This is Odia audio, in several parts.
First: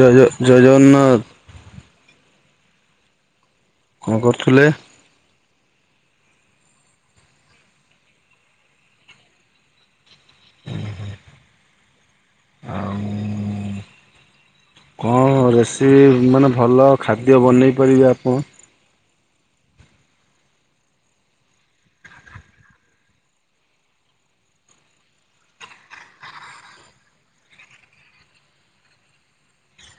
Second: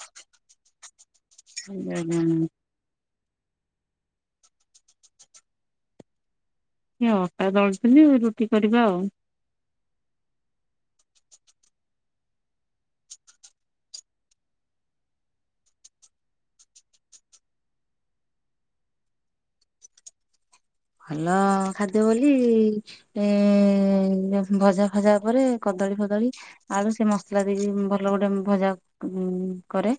ଜୟ ଜୟ ଜଗନ୍ନାଥ। [unintelligible] କଣ କରୁଥିଲେ? ଏଇ ଅଟା ଦଳୁଥିଲି ରୁଟି କରିବା ଆଉ। [unintelligible] ଆଉ। ହଁ ରେସିପି ମାନେ ଭଲ ଖାଦ୍ୟ ବନେଇ ପାରିବେ ଆପଣ? ଭଲ ଖାଦ୍ୟ ବୋଲି ଏ ଭଜା ଫଜା ପରେ କଦଳୀ ଫଦଳୀ ଆଳୁ ସେ ମସଲା ଦେଇକି ଭଲ ଗୋଟେ ଭଜା ଉ କରେ।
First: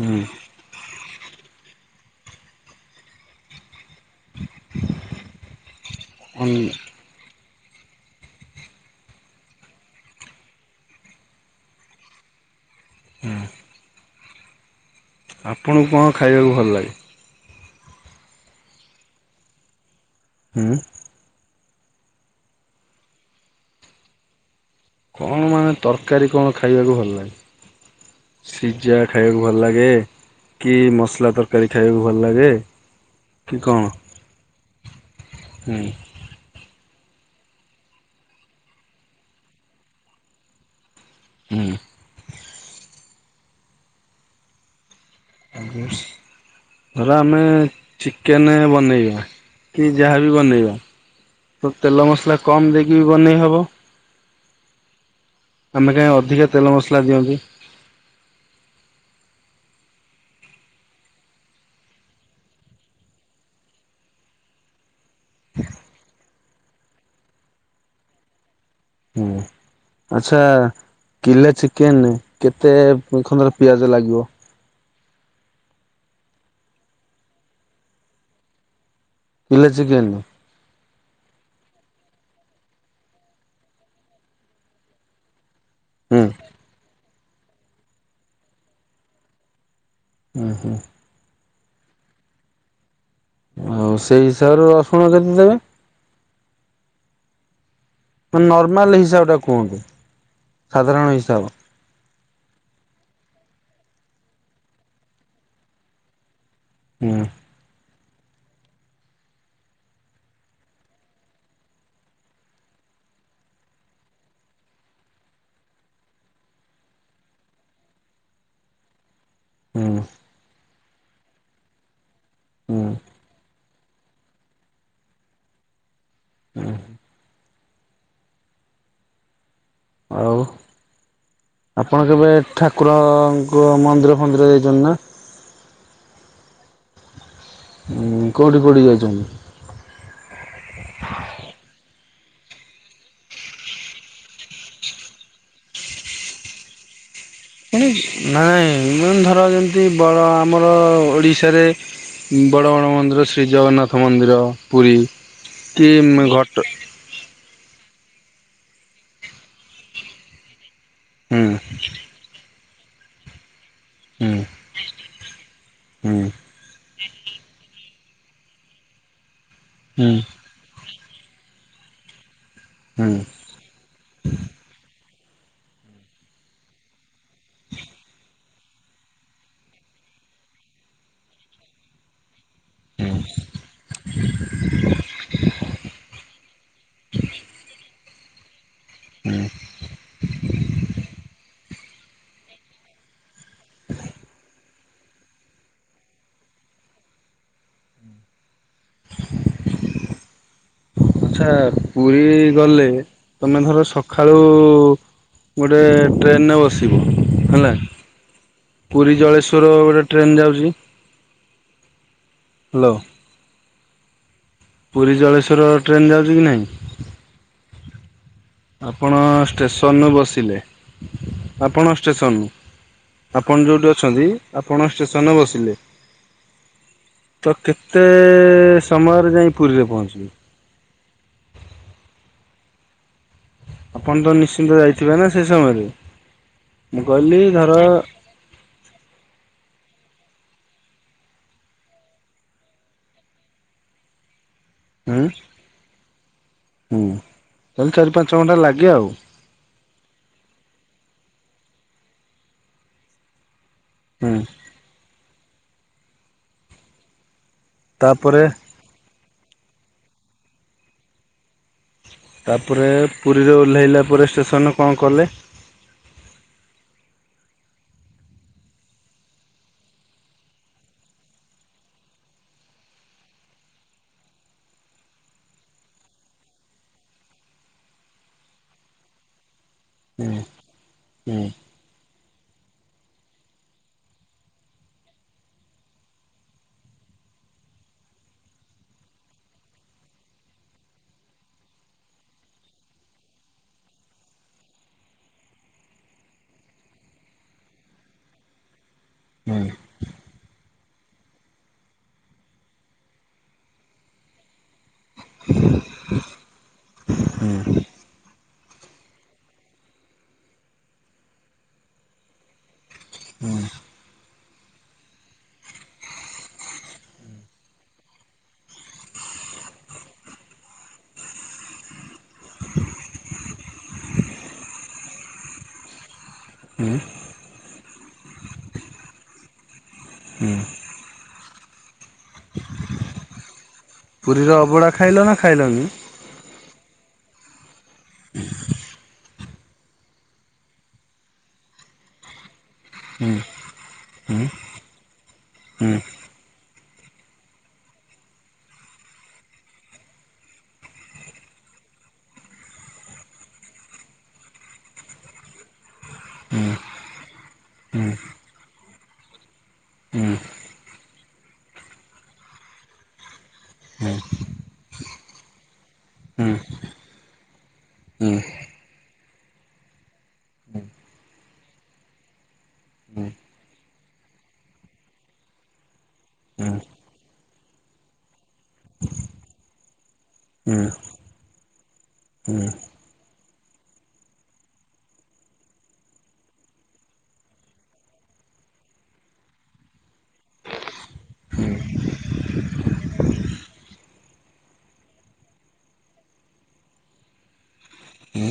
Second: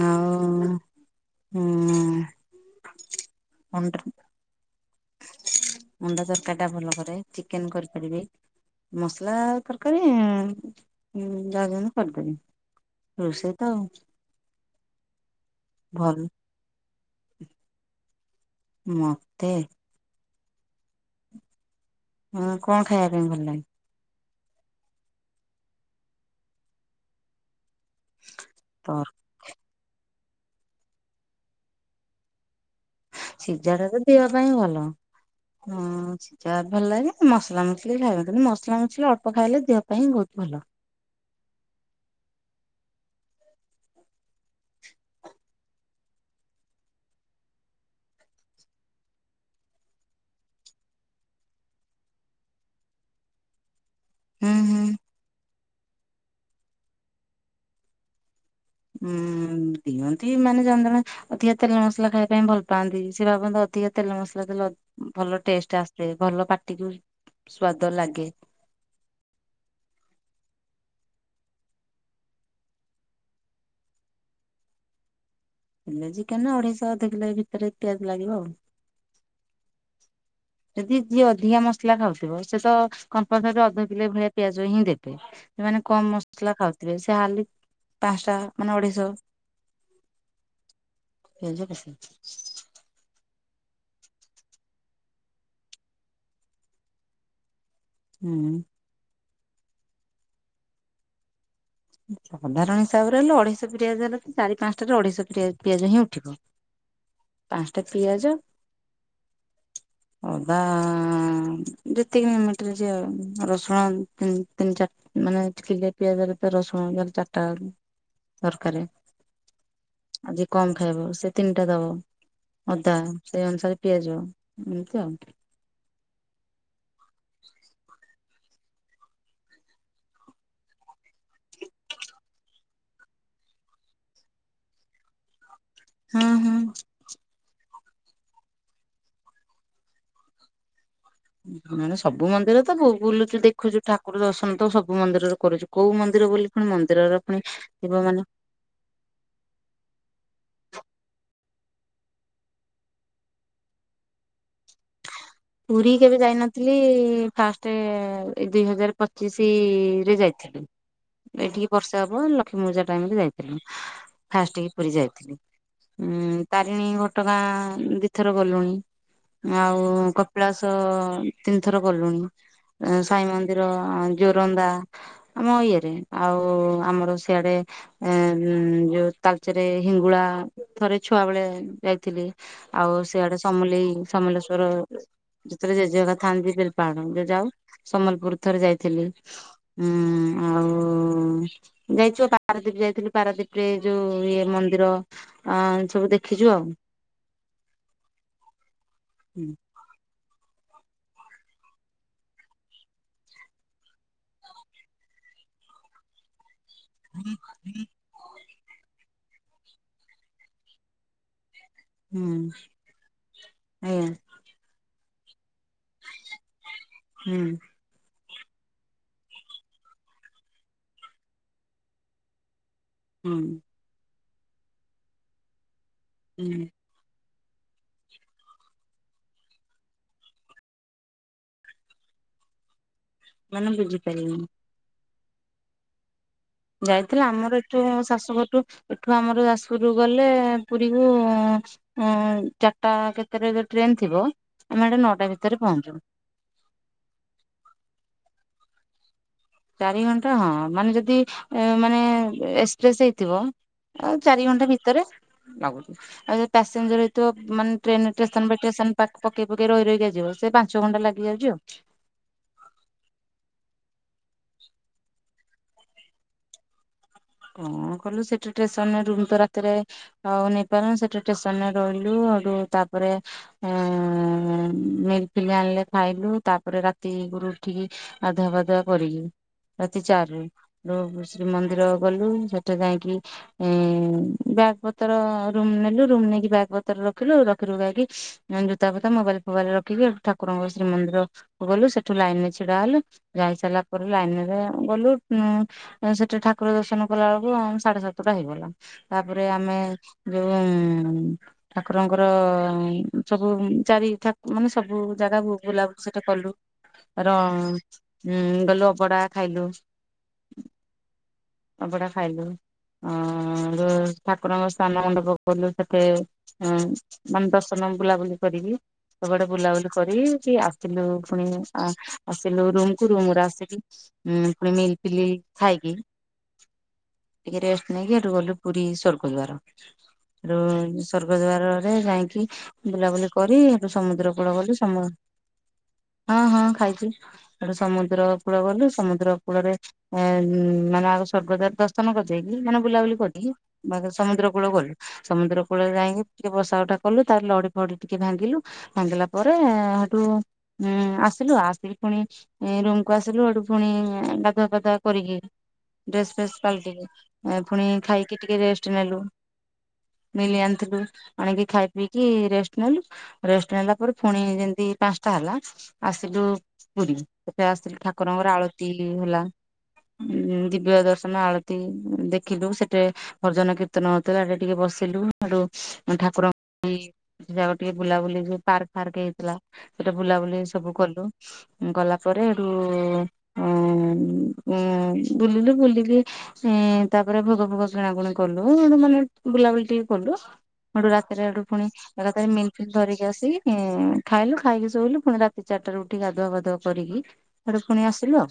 ହୁଁ ଆଉ ଉଁ [unintelligible] ଅଣ୍ଡା ଅନ୍ ତରକାରୀ ଟା ଭଲ କରେ ଚିକେନ କରିପାରିବି। ମସଲା ତରକାରୀ ଦାଦନ କରି ପାରିବିନି। ରୋଷେଇ ତ ଆଉ। ଆପଣଙ୍କୁ କଁ ଖାଇବାକୁ ଭଲ ଲାଗେ? ହ [unintelligible] ମତେ? ହୁଁ। ହୁଁ କଁ ଖାଇବା ପାଇଁ ଭଲ୍ ଲାଗେ? କଣ ମାନେ ତରକାରୀ କଣ ଖାଇବାକୁ ଭଲ ଲାଗେ। ସିଝା ତର ଖାଇବାକୁ ଭଲ ଲାଗେ କି ମସଲା ତରକାରୀ ଖାଇବାକୁ ଭଲ ଲାଗେ? କି ସିଝା କଣ? ଟା ତ ଦେହ ପାଇଁ ଭଲ ହୁଁ ହଁ। ସିଝା ଭଲ୍ ଲାଗେ ମସଲା ମସଲି [unintelligible] କିନ୍ତୁ ମସଲା ମସଲି ଅଳ୍ପ ଖାଇଲେ ଦେହ ପାଇଁ ବହୁତ୍ ଭଲ। ହୁଁ। [inaudible] ଧର ଆମେ ଚିକେନେ ବନେଇବା କି ଯାହାବି ବନେଇବା ତ ତେଲ ମସଲା କମ ଦେଇକି ବି ବନେଇ ହବ। ହୁଁ-ହୁଁ। ଆମେ କାଇଁ ଅଧିକା ତେଲ ମସଲା ଦିଅନ୍ତି? ହୁଁ ଦିଅନ୍ତି ମାନେ ଜଣେ-ଜଣେ ଅଧିକା ତେଲ ମସଲା ଖାଇବା ପାଇଁ ଭଲ୍ ପାଆନ୍ତି, ସିଏ ଭାବନ୍ତି ଅଧିକା ତେଲ ମସଲା ଦେଲେ ଅ ଭଲ ଟେଷ୍ଟ ଆସେ ଭଲ ପାଟିକୁ ସ୍ଵାଦ ଲାଗେ। ହୁଁ ଆଚ୍ଛା କିଲେ ଚିକେନ୍ କେତେ ଖଣ୍ଡ ପିଆଜ ଲାଗିବ? କିଲେ ଚିକେନ୍ ରେ ଅଢ଼େଇଶହ ଅଧ କିଲେ ଭିତରେ ପିଆଜ ଲାଗିବ ଆଉ। କିଲେ ଚିକେନ୍। ଯଦି ଯିଏ ଅଧିକା ମସଲା ଖାଉଥିବ, ସେ ତ କମ୍ପାଲସରି ଅଧ କିଲେ ଭଳିଆ ପିଆଜ ହିଁ ଦେବେ। [inaudible] କମ୍ ହୁଁ ମସଲା ଖାଉଥିବେ, ସେ ହାଡ଼ିଲି ପାଞ୍ଚଟା ମାନେ ଅଢେଇଶହ ଉଁ-ହୁଁ। [inaudible] ଆଉ ସେଇ ହିସାବରେ ରସୁଣ କେତେ ଦେବେ? ମାନେ ହୁଁ। ନର୍ମାଲ୍ ହିସାବଟା କୁହନ୍ତୁ, ସାଧାରଣ ହିସାବ୍। ସାଧାରଣ ହିସାବରେ ହେଲେ ଅଢେଇଶହ ପିଆଜ ହେଲେ ଚାରି ପାଞ୍ଚଟାରେ ଅଢେଇଶହ ପିଆଜ ହିଁ ଉଠିବ। ହ ହୁଁ। ପାଞ୍ଚଟା ପିଆଜ ହ ଅଦା ଯେତିକି ମିନ୍ଟି ରେ ସିଏ ରସୁଣ ତିନି-ତିନି ଚାରି ମାନେ କିଲେ ପିଆଜରେ ରସୁଣ ଚାରିଟା ଦରକାରେ, ହୁଁ ଆଉ ଯିଏ କମ୍ ଖାଇବ ସେ ତିନିଟା ଦବ ହୁଁ ଅଦା ସେଇ ଅନୁସାରେ ପିଆଜ ଏମିତି ଆଉ। ହୁଁ ଆଉ ଆପଣ କେବେ ଠାକୁରଙ୍କ ମନ୍ଦିର ଫନ୍ଦିର ଯାଇଛନ୍ତି ନା? ହଁ-ହଁ। ଉଁ କୋଉଠି-କୋଉଠି ଯାଇଚନ୍ତି? ମାନେ ସବୁ ମନ୍ଦିର ତ ବୁଲୁଚୁ ଦେଖୁଛୁ ଠାକୁର ଦର୍ଶନ ତ ସବୁ ମନ୍ଦିରରେ କରୁଛୁ। କୋଉ ମନ୍ଦିର ବୋଲି ପୁଣି ମନ୍ଦିରର ପୁଣି ଥିବ ମାନେ ନାଇଁ ମୁଁ [unintelligible] ଧର ଯେମ୍ତି ବଡ଼ ଆମର ଓଡିଶାରେ ବଡ-ବଡ ମନ୍ଦିର ଶ୍ରୀ ଜଗନ୍ନାଥ ମନ୍ଦିର ପୁରୀ। କି ପୁରୀ କେବେ ଘଟ ଯାଇନଥିଲି, ଫାଷ୍ଟ ଏ ଦୁଇ ହଜାର ପଚିଶି ରେ ଯାଇଥିଲି, ହୁଁ ଏଇଠିକି ବର୍ଷେ ହବ ଲ କ୍ଷ୍ମୀ ପୂଜା ଟାଇମ୍ ରେ ଯାଇଥିଲି, ହୁଁ ଫାଷ୍ଟ କି ପୁରୀ ଯାଇଥିଲି। ହୁଁ। ଉଁ ତାରିଣୀ ଘଟଗାଁ ଦି ଥର ଗଲୁଣି, ହୁଁ। ଆଉ କପିଳାସ ତିନିଥର ଗଲୁଣି, ହୁଁ। ସାଇ ମନ୍ଦିର ଜୋରନ୍ଦା ଆମ ଇଏରେ ଆଉ ଆମର ସିଆଡେ। ଏ ଯୋଉ ତାଲଚେରେ ହିଙ୍ଗୁଳା, ଥରେ ଛୁଆ ବେଳେ ଯାଇଥିଲି। ଆଉ ସେଆଡେ ସମଲେଇ ସମଲେଶ୍ଵର। ଯେତେବେଳେ ଜେଜେକା ଥାଆନ୍ତି ବିଲପାହାଡ ଯାଉ ସମ୍ବଲପୁର ଥରେ ଯାଇଥିଲି। ହୁଁ ଆଉ ଯାଇଛୁ ପାରାଦୀପ ଯାଇଥିଲୁ ପାରାଦୀପ ରେ ଯୋଉ ଇଏ ମନ୍ଦିର ଅଁ ସବୁ ଦେଖିଛୁ ଆଉ। ହୁଁ ଆଚ୍ଛା ପୁରୀ ଗଲେ ତମେ ଧର ସକାଳୁ ଗୋଟେ ଟ୍ରେନରେ ବସିବ ହୁଁ ହେଲା। ଆଜ୍ଞା ପୁରୀ ଜଳେଶ୍ୱର ଗୋଟେ ଟ୍ରେନ ଯାଉଛି। ହ୍ୟାଲୋ ହୁଁ ଆଜ୍ଞା। ପୁରୀ ଜଳେଶ୍ୱର ଟ୍ରେନ ଯାଉଛି କି ନାଇଁ? ହୁଁ। ଆପଣ ଷ୍ଟେସନରୁୁ ବସିଲେ, ଆପଣଙ୍କ ଷ୍ଟେସନ ରୁ। ହୁଁ ଆପଣ ଯେଉଁଠି ଅଛନ୍ତି ଆପଣ ଷ୍ଟେସନରେ ବସିଲେ। ହୁଁ ତ କେତେ ସମୟରେ ଯାଇ ପୁରୀରେ ପହଞ୍ଚିବେ? ମାନେ ଆପଣ ତ ବୁଝିପାରିଲିନି। ନିଶ୍ଚିନ୍ତ ଯାଇଥିବେ ନା ସେ ସମୟରେ? ମୁଁ ଯାଇଥିଲା କହିଲି ଆମର ଧର ଏଠୁ ଶାଶୁ ଘରଠୁ? ଏଠୁ ଆମର ଯାଜପୁରରୁୁ ଗଲେ ପୁରୀକୁ ଉ ଚାରିଟା କେତେରେ ହେଲେ ଟ୍ରେନ ଥିବ, ଆମେ ସେଇଟେ ହୁଁ ନଅଟା ଭିତରେ ପହଞ୍ଚିବୁ। ହୁଁ ତାହଲେ ଚାରି ପାଞ୍ଚ ଘଣ୍ଟା ଲାଗେ ଆଉ। ଚାରି ଘଣ୍ଟା ହଁ ମାନେ ଯଦି ମାନେ ଏସପ୍ରେସ ହେଇଥିବ ଅଁ ହୁଁ। ଚାରି ଘଣ୍ଟା ଭିତରେ ଲାଗୁଛି ଆଉ ଜଦି ପାସେଞ୍ଜର ହେଇଥିବ ମାନେ ଟ୍ରେନ ରେ ତାପରେ ଷ୍ଟେସନ ବାଇ ଷ୍ଟେସନ ପକେଇ ପକେଇ ରହି ରହିକା ଜିବ, ସେ ପାଞ୍ଚ ଘଣ୍ଟା ଲାଗିଯାଉଛି ଆଉ। ତାପରେ ପୁରୀରେ ଓହ୍ଲାଇଲା ପରେ ଷ୍ଟେସନରେ କଣ କଲେ? କଣ କଲୁ ସେଠି ଷ୍ଟେସନରେ ରୁମ୍ ତ ରାତିରେ ଆଉ ନେଇପାରନୁ ସେଠି ଷ୍ଟେସନରେ ରହିଲୁୁ ତାପରେ ହୁଁ ମିଲଫିଲ ଆଣିଲେ ଖାଇଲୁ ତାପରେ ରାତି କୁ ଉଠିକି ଗାଧୁଆ ପାଧୁଆ କରିଲୁ ରାତି ଚାର୍ ହୁଁ ରୁ। ର ହୁଁ ଶ୍ରୀମନ୍ଦିର ଗଲୁ ସେଠି ଯାଇକି ଏ ବ୍ୟାଗ୍ ପତ୍ର ରୁମ ନେଲୁ, ରୁମ ନେଇକି ବ୍ୟାଗ୍ ପତ୍ର ରଖିଲୁ, ରଖି ରୁଖାକି ଜୋତା ଫୋତା ମୋବାଇଲ ଫୋବାଇଲ ରଖିକି ହେଟୁ ଠାକୁରଙ୍କ ଶ୍ରୀମନ୍ଦିର ଗଲୁ ସେଠୁ ଲାଇନ ରେ ଛିଡା ହେଲୁ, ଯାଇ ସାରିଲା ପରେ ଲାଇନ ରେ ଗଲୁ ଉ ସେଠି ଠାକୁର ଦର୍ଶନ କଲା ବେଳକୁ ସାଢେ ସାତଟା ହେଇଗଲା, ତାପରେ ହୁଁ। ଆମେ ଜଉ ଠାକୁରଙ୍କର ସବୁ ଚାରି ଠାକୁ ମାନେ ସବୁ ଜାଗାକୁ ବୁଲାବୁଲି ସେଇଟା କଲୁ ତାର ଗଲୁ ଅବଡା ଖାଇଲୁ। ଅବଡା ଖାଇଲୁ ଠାକୁରଙ୍କ ସ୍ନାନ ମଣ୍ଡପ ଗଲୁ ସେଠେ ହଁ ମାନେ ଦର୍ଶନ ବୁଲାବୁଲି କରିକି ସବୁଆଡେ ବୁଲାବୁଲି କରିକି ଆସିଲୁ ପୁଣି ଆସିଲୁ ରୁମ କୁ ରୁମରେ ଆସିକି ଉଁ ପୁଣି ମିଲଫିଲି ଖାଇକି। ହୁଁ ଟିକେ ରେଷ୍ଟ ନେଇକି ହେଠୁ ଗଲୁ ପୁରୀ ସ୍ବର୍ଗ ଦ୍ଵାର। ହୁଁ ହେଟୁ ସର୍ଗ ଦ୍ଵାରରେ ଯାଇକି ବୁଲାବୁଲି କରି, ଏଠୁ ସମୁଦ୍ର ପୁରୀର କୂଳ ଗଲୁ, ଅବଡ଼ା ଖାଇଲ ନା ଖାଇଲନି? ସମୁଦ୍ରକୂଳ ଗଲୁ ହଁ ହଁ ଖାଇଛୁ। ସେଠୁ ସମୁଦ୍ର କୁଳ ଗଲୁ, ସମୁଦ୍ର କୂଳରେ ମାନେ ଆ ସ୍ୱର୍ଗଦ୍ଵାର ଦର୍ଶନ କରିଦେଇକି ମାନେ ବୁଲାବୁଲି ହୁଁ। କରିକି, ବା ହୁଁ ସମୁଦ୍ରକୂଳ କୁ ଗଲୁ। ସମୁଦ୍ର କୂଳରେ ହୁଁ ଯାଇକି ଟିକେ ବସା ଉଠା କଲୁ ତାପରେ ଲଢି ଫଡି ଟିକେ ଭାଙ୍ଗିଲୁ। ଭାଙ୍ଗିଲା ପରେ ହେଠୁ ହଁ ଆସିଲୁ ଆସିକି ପୁଣି ରୁମ୍ କୁୁ ଆସିଲୁ ହେଠୁ ଫୁଣି ଗାଧୁଆ ପାଧୁଆ କରିକି ଡ୍ରେସ୍ ଫେସ୍ ହୁଁ ପାଲଟିଲୁ ଫୁଣି ହୁଁ ଖାଇକି ଟିକେ ରେଷ୍ଟେ ନେଲୁ। ହୁଁ ମିଲି ଆଣିଥିଲୁ ଆଣିକି ଖାଇ ପିଇକି ରେଷ୍ଟେ ନେଲୁ। ରେଷ୍ଟେ ନେଲା ହୁଁ ହୁଁ ପରେ ଫୁଣି ଯେମତି ପାଞ୍ଚଟା ହେଲା ହୁଁ। ଆସିଲୁ ହୁଁ ପୁରୀ ସେଠି ଆସିଲୁ ହୁଁ ଠାକୁରଙ୍କର ଆଳତୀ ହେଲା। ଉଁ ଦିବ୍ୟ ଦର୍ଶନ ଆଳତୀ ଦେଖିଲୁ ସେଠେ ଭଜନ କୀର୍ତ୍ତନ ହୋଉଥିଲା ହେଠେ ଟିକେ ବସିଲୁ ହେଠୁ ହୁଁ ହୁଁ ହୁଁ ଠାକୁରଙ୍କ ପାଇଁ ସେ ଯାକ ଟିକେ ବୁଲାବୁଲି ପାର୍କ ଫାର୍କ ହେଇଥିଲା ସେଠି ବୁଲାବୁଲି ସବୁ କଲୁ। ଗଲା ପରେ ଏଠୁ ଉଁ ଉଁ ମ୍ ବୁଲିଲୁ ବୁଲିକି ଏ ତାପରେ ଭୋଗ ଫୋଗ କିଣାକଣି କଲୁ ମାନେ ବୁଲାବୁଲି ଟିକେ କଲୁ। ହେଠୁ ରାତିରେ ହେଠୁ ଫୁଣି ଏକା ଥରେ ମିଲି ଫିଲି ଧରିକି ଆସିକି ଖାଇଲୁ ଖାଇକି ଶୋଇଲୁ ପୁଣି ରାତି ଚାରିଟାରୁ ଉଠିକି ଗାଧୁଆ ପାଧୁଆ କରିକି ହେଠୁ ଫୁଣି ଆସିଲ?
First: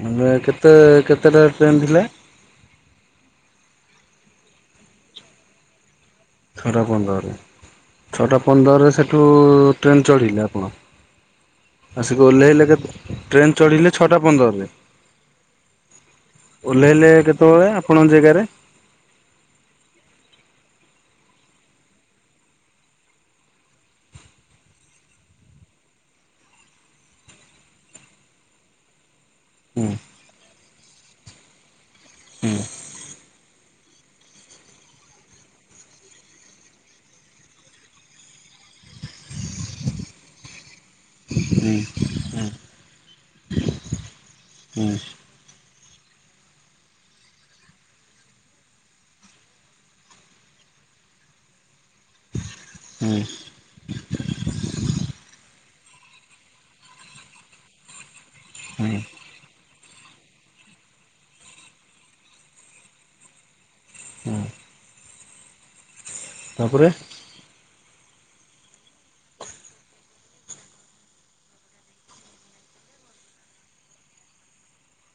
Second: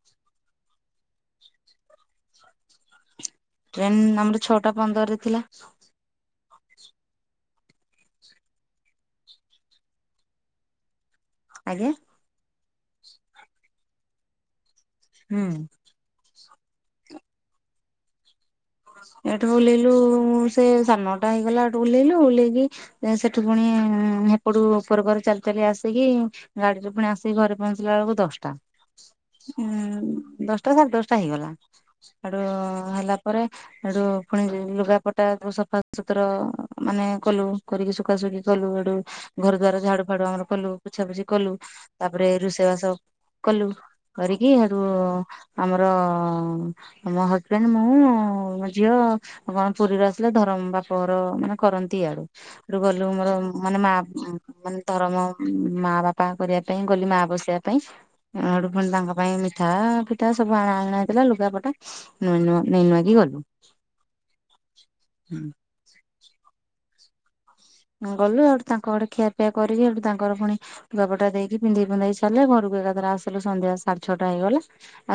ମାନେ କେତେ କେତେଟାରେ ଟ୍ରେନ୍ ଥିଲା? ଟ୍ରେନ ଆମର ଛଅଟା ପନ୍ଦରରେ ଥିଲା। ଛଅଟା ପନ୍ଦରରେ ଛଅଟା ପନ୍ଦରରେ ସେଠୁ ଟ୍ରେନ୍ ଚଢ଼ିଲେ ଆପଣ? ଆଜ୍ଞା। ଆସିକି ଓ ହେଇଲେ କେବେ ଟ୍ରେନ ଚଢ଼ିଲେ ଛଅଟା ପନ୍ଦରରେ। ହୁଁ। ଓହ୍ଲେଇଲେ କେତେବେଳେ ଆପଣଙ୍କ ଜାଗାରେ? ଏଠୁ ଓହ୍ଲେଇଲୁ ସେ ସାଢ଼େନଅ ଟା ହେଇଗଲା ଏଠୁ ଓହ୍ଲେଇଲୁ ଓଲେଇକି ସେଠୁ ଫୁଣି ହେପଟୁ ଉପର ଉପର ଚାଲି ଚାଲି ଆସିକି ଗାଡିରେ ଫୁଣି ଆସିକି ଘରେ ପହଞ୍ଚିଲା ବେଳକୁ ଦଶଟା। ହୁଁ ଉଁ ଦଶଟା ସାଢେ ଦଶଟା ହେଇଗଲା ହେଠୁ ହୁଁ ହେଲା ପରେ ହେଠୁ ଫୁଣି ଲୁଗାପଟା ସଫା ସୁତର ମାନେ କଲୁ କରିକି ସୁଖା ସୁଖି କଲୁ ହେଠୁ ଘର ଦୁଆର ଝାଡୁ ଫାଡୁ ଆମର କଲୁ ପୋଛାପୁଛି କଲୁ ହୁଁ ତାପରେ ହୁଁ ରୋଷେଇ ବାସ କଲୁ କରିକି ହେଠୁ ହୁଁ ଆମର ମୋ ହଜ୍‌ବେଣ୍ଡେ ମୁଁ ଝିଅ କଣ ପୁରୀରୁ ଆସିଲେ ଧରମ ବାପଘର ମାନେ କରନ୍ତି ଏଆଡୁ। ହେଠୁ ଗଲୁ ହୁଁ। ମୋର ମାନେ ମା ମାନେ ଧରମ ମା ବାପା କରିବା ପାଇଁ ଗଲି ମା ବସେଇବା ପାଇଁ। ହେଠୁ ହୁଁ ଫୁଣି ତାଙ୍କ ପାଇଁ ମିଠା ଫିଠା ସବୁ ଆଣା ଆଣା ହେଇଥିଲା ଲୁଗାପଟା ନୂଆ ନୂଆ ନେଇଁ ନୂଆକି ଗଲୁ। ହୁଁ ତାପରେ? ଗଲୁ ହେଠୁ ତାଙ୍କ ଘରେ ଖିଆପିଆ କରିକି ହେଠୁ ତାଙ୍କର ଫୁଣି ଲୁଗା ପଟା ଦେଇକି ପିନ୍ଧେଇ ପୁନ୍ଧେଇ ସାରିଲେ ଘରକୁ ଏକାଥର ଆସିଲୁ ସନ୍ଧ୍ୟା ସାଢେ ଛଅଟା ହେଇଗଲା।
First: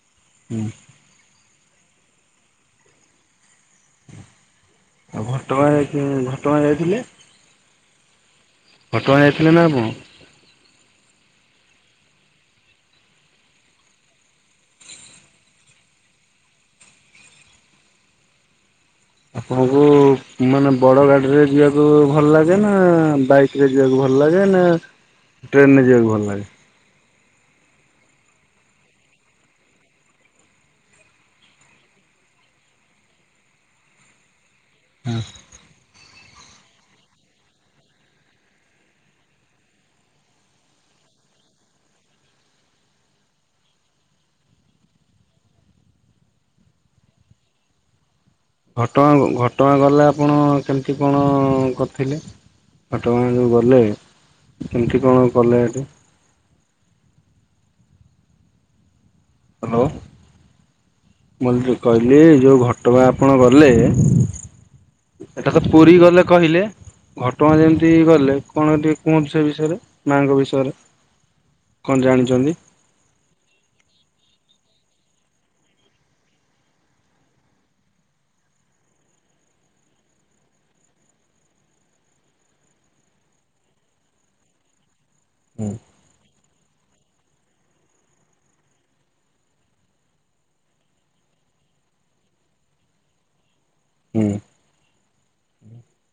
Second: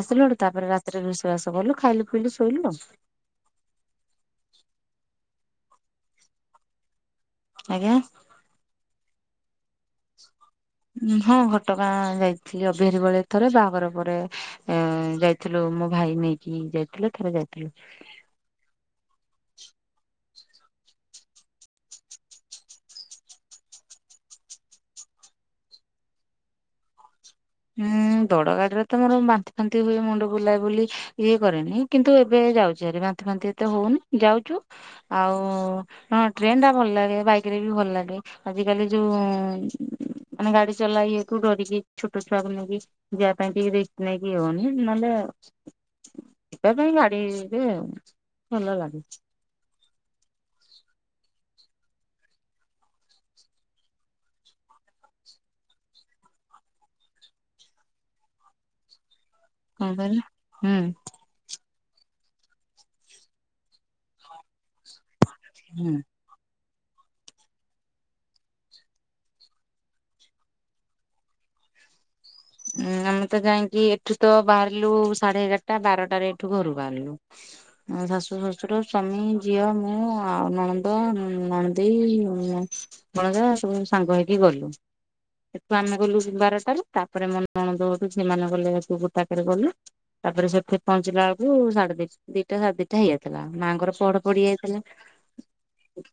ଆସିଲୁ ହେଠୁ ହୁଁ ତାପରେ ରାତିରେ ରୁଷେଇ ବାସ କଲୁ ଖାଇଲୁ ପିଇଲୁ ଶୋଇଲୁ ଆଉ। ଆଉ ଘଟଗାଁ ଯାଇକି ଘଟ ହଁ ଯାଇଥିଲି। ଆଜ୍ଞା। ଘଟଗାଁ ଯାଇଥିଲେ ନା ଆପଣ? ଉଁ ହଁ ଘଟଗାଁ ଯାଇଥିଲି ଅବିହାରି ବେଳେ ଥରେ ବାହାଘର ପରେ ଏ ଯାଇଥିଲୁ ମୋ ଭାଇ ନେଇକି ଯାଇଥିଲୁ ଥରେ ଯାଇଥିଲୁ। ମଙ୍ଗୁ ମାନେ ବଡ଼ ଗାଡି ରେ ଯିବାକୁ ଭଲ ଲାଗେ ନା ବାଇକ୍ ରେ ଯିବାକୁ ଭଲ ଲାଗେ ନା ଟ୍ରେନ୍‌ ରେ ଯିବାକୁ ଭଲ ଲାଗେ? ହୁଁ ଦଡ ଗାଡିରେ ତ ମୋର ବାନ୍ତି ଫାନ୍ତି ହୁଏ ମୁଣ୍ଡ ବୁଲା ବୁଲି ଇଏ କରେନି କିନ୍ତୁ ଏବେ ଯାଉଚିହାରି ବାନ୍ତି ଫାନ୍ତି ଏତ ହୋଉନି ଯାଉଛୁ ଆଉ ହଁ ଟ୍ରେନ୍‌ ଟା ଭଲ ଲାଗେ ବାଇକ୍ ରେ ବି ଭଲ ଲାଗେ ଆଜ କାଲି ଯୋଉ ମାନେ ଗାଡି ଚଲା ଇଏ କୁ ଡରିକି ଛୁ ଛୋଟ ଛୁଆକୁ ନେଇକି ଯିବା ପାଇଁ କି ରିକ୍ସ ନେଇକି ଇଏ ହୋଉନି ନହେଲେ [unintelligible] ପାଇଁ ଗାଡିରେ ଭଲ ଲାଗେ। ଘଟଗାଁ ଘଟଗାଁ ଗଲେ ଆପଣ କେମିତି କଣ କରିଥିଲେ? ଘଟଗାଁ ଯୋଉ ଗଲେ କେମିତି କଣ କଲେ ହେଟି? ହ୍ୟାଲୋ କଣ କହିଲେ ହୁଁ। [unintelligible] କହିଲି ଯୋଉ ଘଟଗାଁ ଆପଣ ଗଲେ। ଏଟା ତ ପୁରି ହୁଁ। ଗଲେ କହିଲେ। ଘଟଗାଁ ଯେମିତି ଗଲେ କଣ ଟିକେ କୁହନ୍ତୁ ସେ ବିଷୟରେ ମାଙ୍କ ବିଷୟରେ କଣ ଜାଣିଚନ୍ତି? ଉଁ ଆମେ ତ ଯାଇଁକି ଏଠୁ ତ ବାହାରିଲୁ ସାଢେ ଏଗାରଟା ବାରଟାରେ ଏଠୁ ଘରୁ ବାହାରିଲୁ। ଶାଶୁ, ଶ୍ୱଶୁର, ସ୍ବାମୀ, ଝିଅ ମୁଁ ଆଉ ନଣନ୍ଦ, ନଣନ୍ଦେଇ ମୁଁ। ଭଣଜା ସବୁ ସାଙ୍ଗ ହେଇକି ଗଲୁ। ହୁଁ। ସେଠୁ ଆମେ ଗଲୁ ବାରଟାରୁ। ତାପରେ ମୋ ନଣନ୍ଦ [unintelligible] ସେମାନେ ଗଲେ ତୁ ଗୋଟାକରେ ଗଲେ। ତାପରେ ସେଠି ପହଞ୍ଚିଲା ବେଳକୁ ସାଢେ ଦିଇ ଦିଇଟା ସାଢେ ଦିଇଟା ହେଇଯାଇଥିଲା ମାଆଙ୍କର ପହଢ ହୁଁ ପଡି ଯାଇଥିଲା।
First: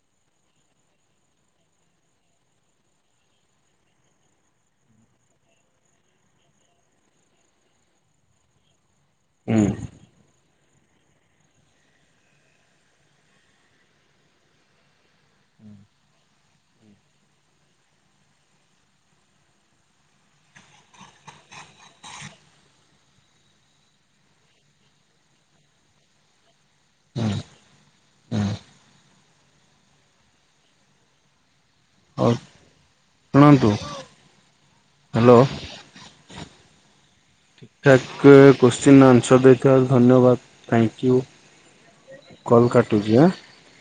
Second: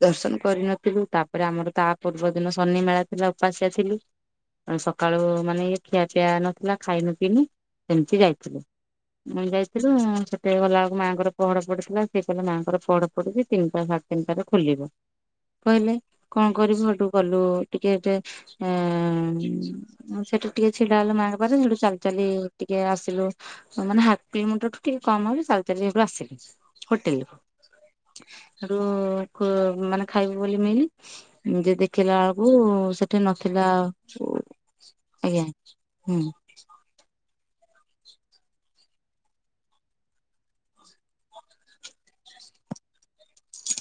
ଦର୍ଶନ କରିନଥିଲୁ ତାପରେ ଆମର ତା ପୂର୍ବ ଦିନ ଶନି ମେଳା ଥିଲା ଓପାସିଆ ଥିଲି। ସକାଳୁ ମାନେ ଇଏ ଖିଆ ପିଆ ନଥିଲା ଖାଇନୁ ପିଇନି ସେମିତି ଯାଇଥିଲୁ। ସେମିତି ହୁଁ ଯାଇଥିଲୁ ଉଁ ସେଠିକି ଗଲା ଆକୁ ମାଆଙ୍କର ପହଡ ପଡିଥିଲା। ସିଏ କହିଲେ ମାଙ୍କର ପହଡ ପଡିଚି ତିନିଟା ସାଢେ ତିନିଟାରେ ଖୋଲିବ କହିଲେ କଣ କରିବୁ ହେଠୁ କଲୁ ଟିକେ ଯେ ଏଁ ଏ ସେଟୁ [unintelligible] ଟିକେ ଛିଡା ହେଲୁ ମାଆଙ୍କ ପାଖରେ ହେଟୁ ଚାଲି ଚାଲି ଟିକେ ଆସିଲୁ। ମାନେ ହାଫ୍ କିଲୋମିଟରଠୁ ଟିକେ କମ୍ ହବ ଚାଲି ଚାଲି ହେଟୁ ଆସିଲି ହୋଟେଲ ରୁ ହେଟୁ ଖୋ ମାନେ ଖାଇବୁ ବୋଲି ମିିଲ୍ ଯେ ଦେଖିଲା ହଉ ବେଳକୁ ସେଠି ନଥିଲା ଶୁଣନ୍ତୁ ଆଉ [unintelligible] ହ୍ୟାଲୋ ଆଜ୍ଞା ହୁଁ। [unintelligible] ଏତେ କୋଶ୍ଚିିନ ଆନ୍ସର୍ ଦେଇଥିବାରୁ ଧନ୍ୟବାଦ ଥ୍ୟାଙ୍କୟୁ। କଲ୍ କାଟୁଚି ଆଁ?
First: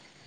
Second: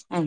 ଆ